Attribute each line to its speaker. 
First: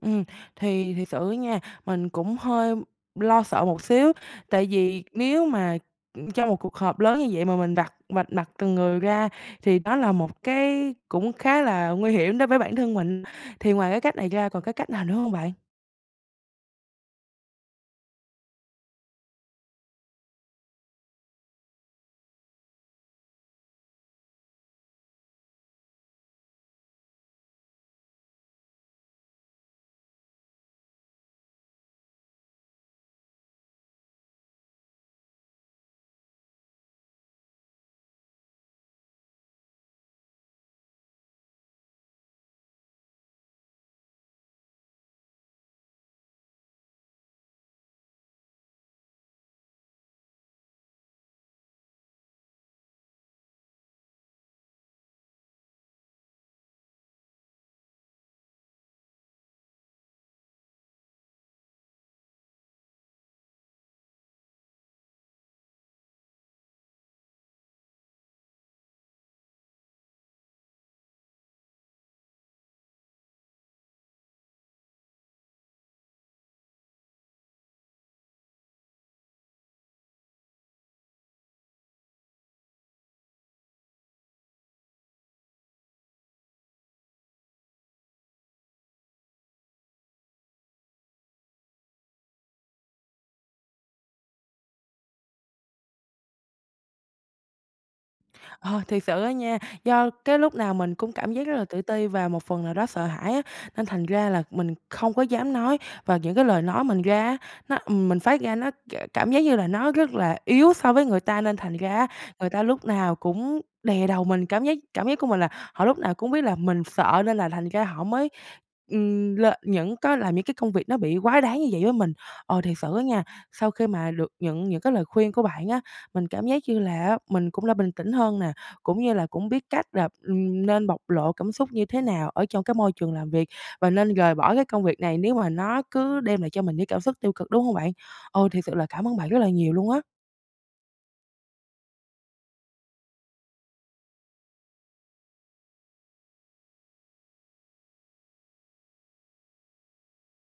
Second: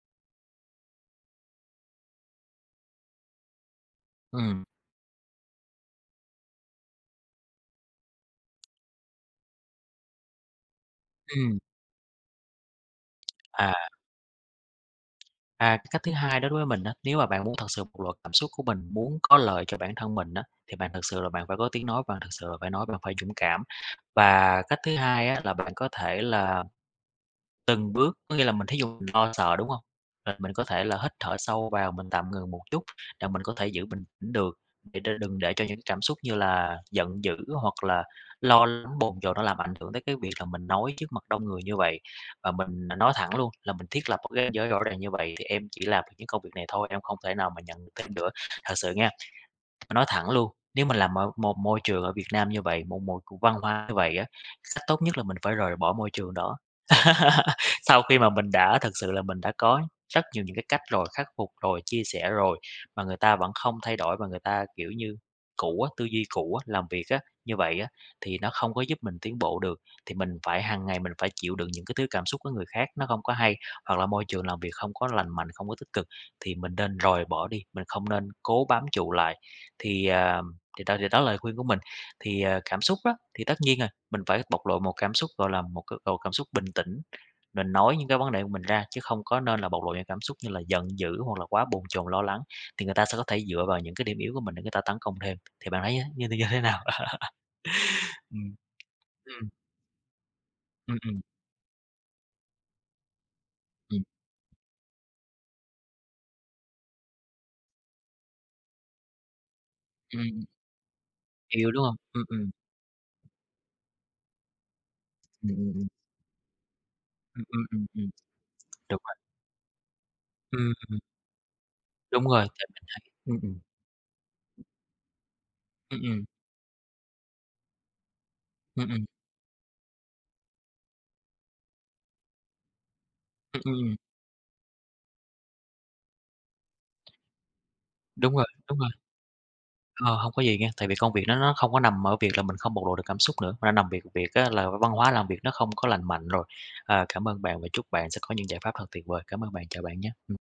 Speaker 1: Ừm, thì thiệt sự á nha, mình cũng hơi lo sợ một xíu,
Speaker 2: Ừm.
Speaker 1: tại vì nếu mà, ưm, trong 1 cuộc họp lớn như vậy mà mình vạch vạch mặt từng người ra thì đó là một cái cũng
Speaker 2: Ừm.
Speaker 1: khá là nguy hiểm đối với bản thân mình, thì
Speaker 2: À!
Speaker 1: ngoài cái cách này ra còn cái cách nào nữa hông bạn?
Speaker 2: À, cái cách thứ 2 đó đối với mình á, nếu mà bạn muốn thật sự muốn bộc lộ cảm xúc của mình, muốn có lợi cho bản thân mình á, thì bạn thực sự là bạn phải có tiếng nói, bạn thực sự là phải nói, là bạn phải dũng cảm. Và cách thứ 2 á là bạn có thể là từng bước, có nghĩa là mình thí dụ, mình lo sợ, đúng hông? Rồi mình có thể là hít thở sâu vào, mình tạm ngừng một chút, là mình có thể giữ bình tĩnh được, để cho đừng để cho những cảm xúc như là giận dữ, hoặc là lo lắng, bồn chồn nó làm ảnh hưởng tới cái việc là mình nói trước mặt đông người như vậy. Và mình n nói thẳng luôn, là mình thiết lập một cái ranh giới rõ ràng: "Như vậy thì em chỉ làm những công việc này thôi, em không thể nào mà nhận được thêm nữa." Thật sự nha, nói thẳng luôn, nếu mình làm ở 1 môi trường ở Việt Nam như vậy, một một văn hóa như vậy á, th cách tốt nhất là mình phải rời bỏ môi trường đó. Sau khi mà mình đã thực sự là mình đã có rất nhiều những cái cách rồi, khắc phục rồi, chia sẻ rồi, mà người ta vẫn không thay đổi và người ta, kiểu như, cũ á, tư duy cũ á, làm việc á, như vậy á, thì nó không có giúp mình tiến bộ được. Thì mình phải hàng ngày mình phải chịu đựng những cái thứ cảm xúc của người khác, nó không có hay, hoặc là môi trường làm việc không có lành mạnh, không có tích cực, thì mình nên rời bỏ đi, mình không nên cố bám trụ lại. Thì, à, thì đó thì đó là lời khuyên của mình, thì, à, cảm xúc á, thì tất nhiên rồi, mình phải bộc lộ một cảm xúc, gọi là, một cái độ cảm xúc bình tĩnh, mình nói những cái vấn đề của mình ra, chứ không có nên là bộc lộ những cảm xúc như là giận dữ hoặc là quá bồn chồn, lo lắng, thì người ta sẽ có thể dựa vào những cái điểm yếu của mình để người ta tấn công thêm, thì bạn thấy như th như thế nào? Ừm,
Speaker 1: Ờ, thiệt sự á
Speaker 2: ừm.
Speaker 1: nha, do cái lúc nào mình
Speaker 2: Ừm,
Speaker 1: cũng
Speaker 2: ừm.
Speaker 1: cảm giác rất là tự ti, và một phần nào đó sợ hãi á, nên
Speaker 2: Ừm.
Speaker 1: thành ra là mình không có dám nói. Và những cái lời nói mình ra á, nó, ừm, mình phát ra nó k cảm giác như là nó rất là
Speaker 2: Ừm.
Speaker 1: yếu so với người ta, nên
Speaker 2: Yêu,
Speaker 1: thành
Speaker 2: đúng
Speaker 1: ra
Speaker 2: không?
Speaker 1: á
Speaker 2: Ừm,
Speaker 1: người
Speaker 2: ừm.
Speaker 1: ta lúc nào cũng đè đầu mình. Cảm giác cảm giác của mình là
Speaker 2: Ừm, ừm,
Speaker 1: họ
Speaker 2: ừm.
Speaker 1: lúc nào cũng biết là mình sợ nên
Speaker 2: Ừm,
Speaker 1: là
Speaker 2: ừm,
Speaker 1: thành ra
Speaker 2: ừm,
Speaker 1: họ
Speaker 2: ừm,
Speaker 1: mới,
Speaker 2: đúng rồi.
Speaker 1: ừm, lên những có làm những cái công việc nó
Speaker 2: Ừm.
Speaker 1: bị quá đáng như vậy với mình.
Speaker 2: Đúng rồi,
Speaker 1: Ờ,
Speaker 2: tự
Speaker 1: thiệt
Speaker 2: mình
Speaker 1: sự
Speaker 2: thấy
Speaker 1: á nha,
Speaker 2: ừm, ừm.
Speaker 1: sau khi mà được nhận những cái lời khuyên của bạn á
Speaker 2: Ừm, ừm.
Speaker 1: mình cảm giác như là á mình cũng đã bình tĩnh hơn nè,
Speaker 2: Ừm,
Speaker 1: cũng
Speaker 2: ừm.
Speaker 1: như là cũng biết cách là, ừm, nên bộc lộ cảm xúc như thế nào ở trong cái môi trường làm việc
Speaker 2: Ừm,
Speaker 1: và
Speaker 2: ừm.
Speaker 1: nên rời bỏ cái công việc này nếu mà nó cứ đem lại cho mình những cảm xúc tiêu cực, đúng hông bạn?
Speaker 2: Đúng rồi,
Speaker 1: Ừ, thiệt sự
Speaker 2: đúng
Speaker 1: là
Speaker 2: rồi.
Speaker 1: cảm ơn bạn rất là nhiều luôn á.
Speaker 2: Ờ, hông có gì nha, tại vì công việc đó nó không có nằm ở việc là mình không bộc lộ được cảm xúc nữa, mà nằm việc việc á là v văn hóa làm việc nó không có lành mạnh rồi, ờ, cảm ơn bạn và chúc bạn sẽ có những giải pháp thật tuyệt vời, cám ơn bạn, chào bạn nhá, ừm.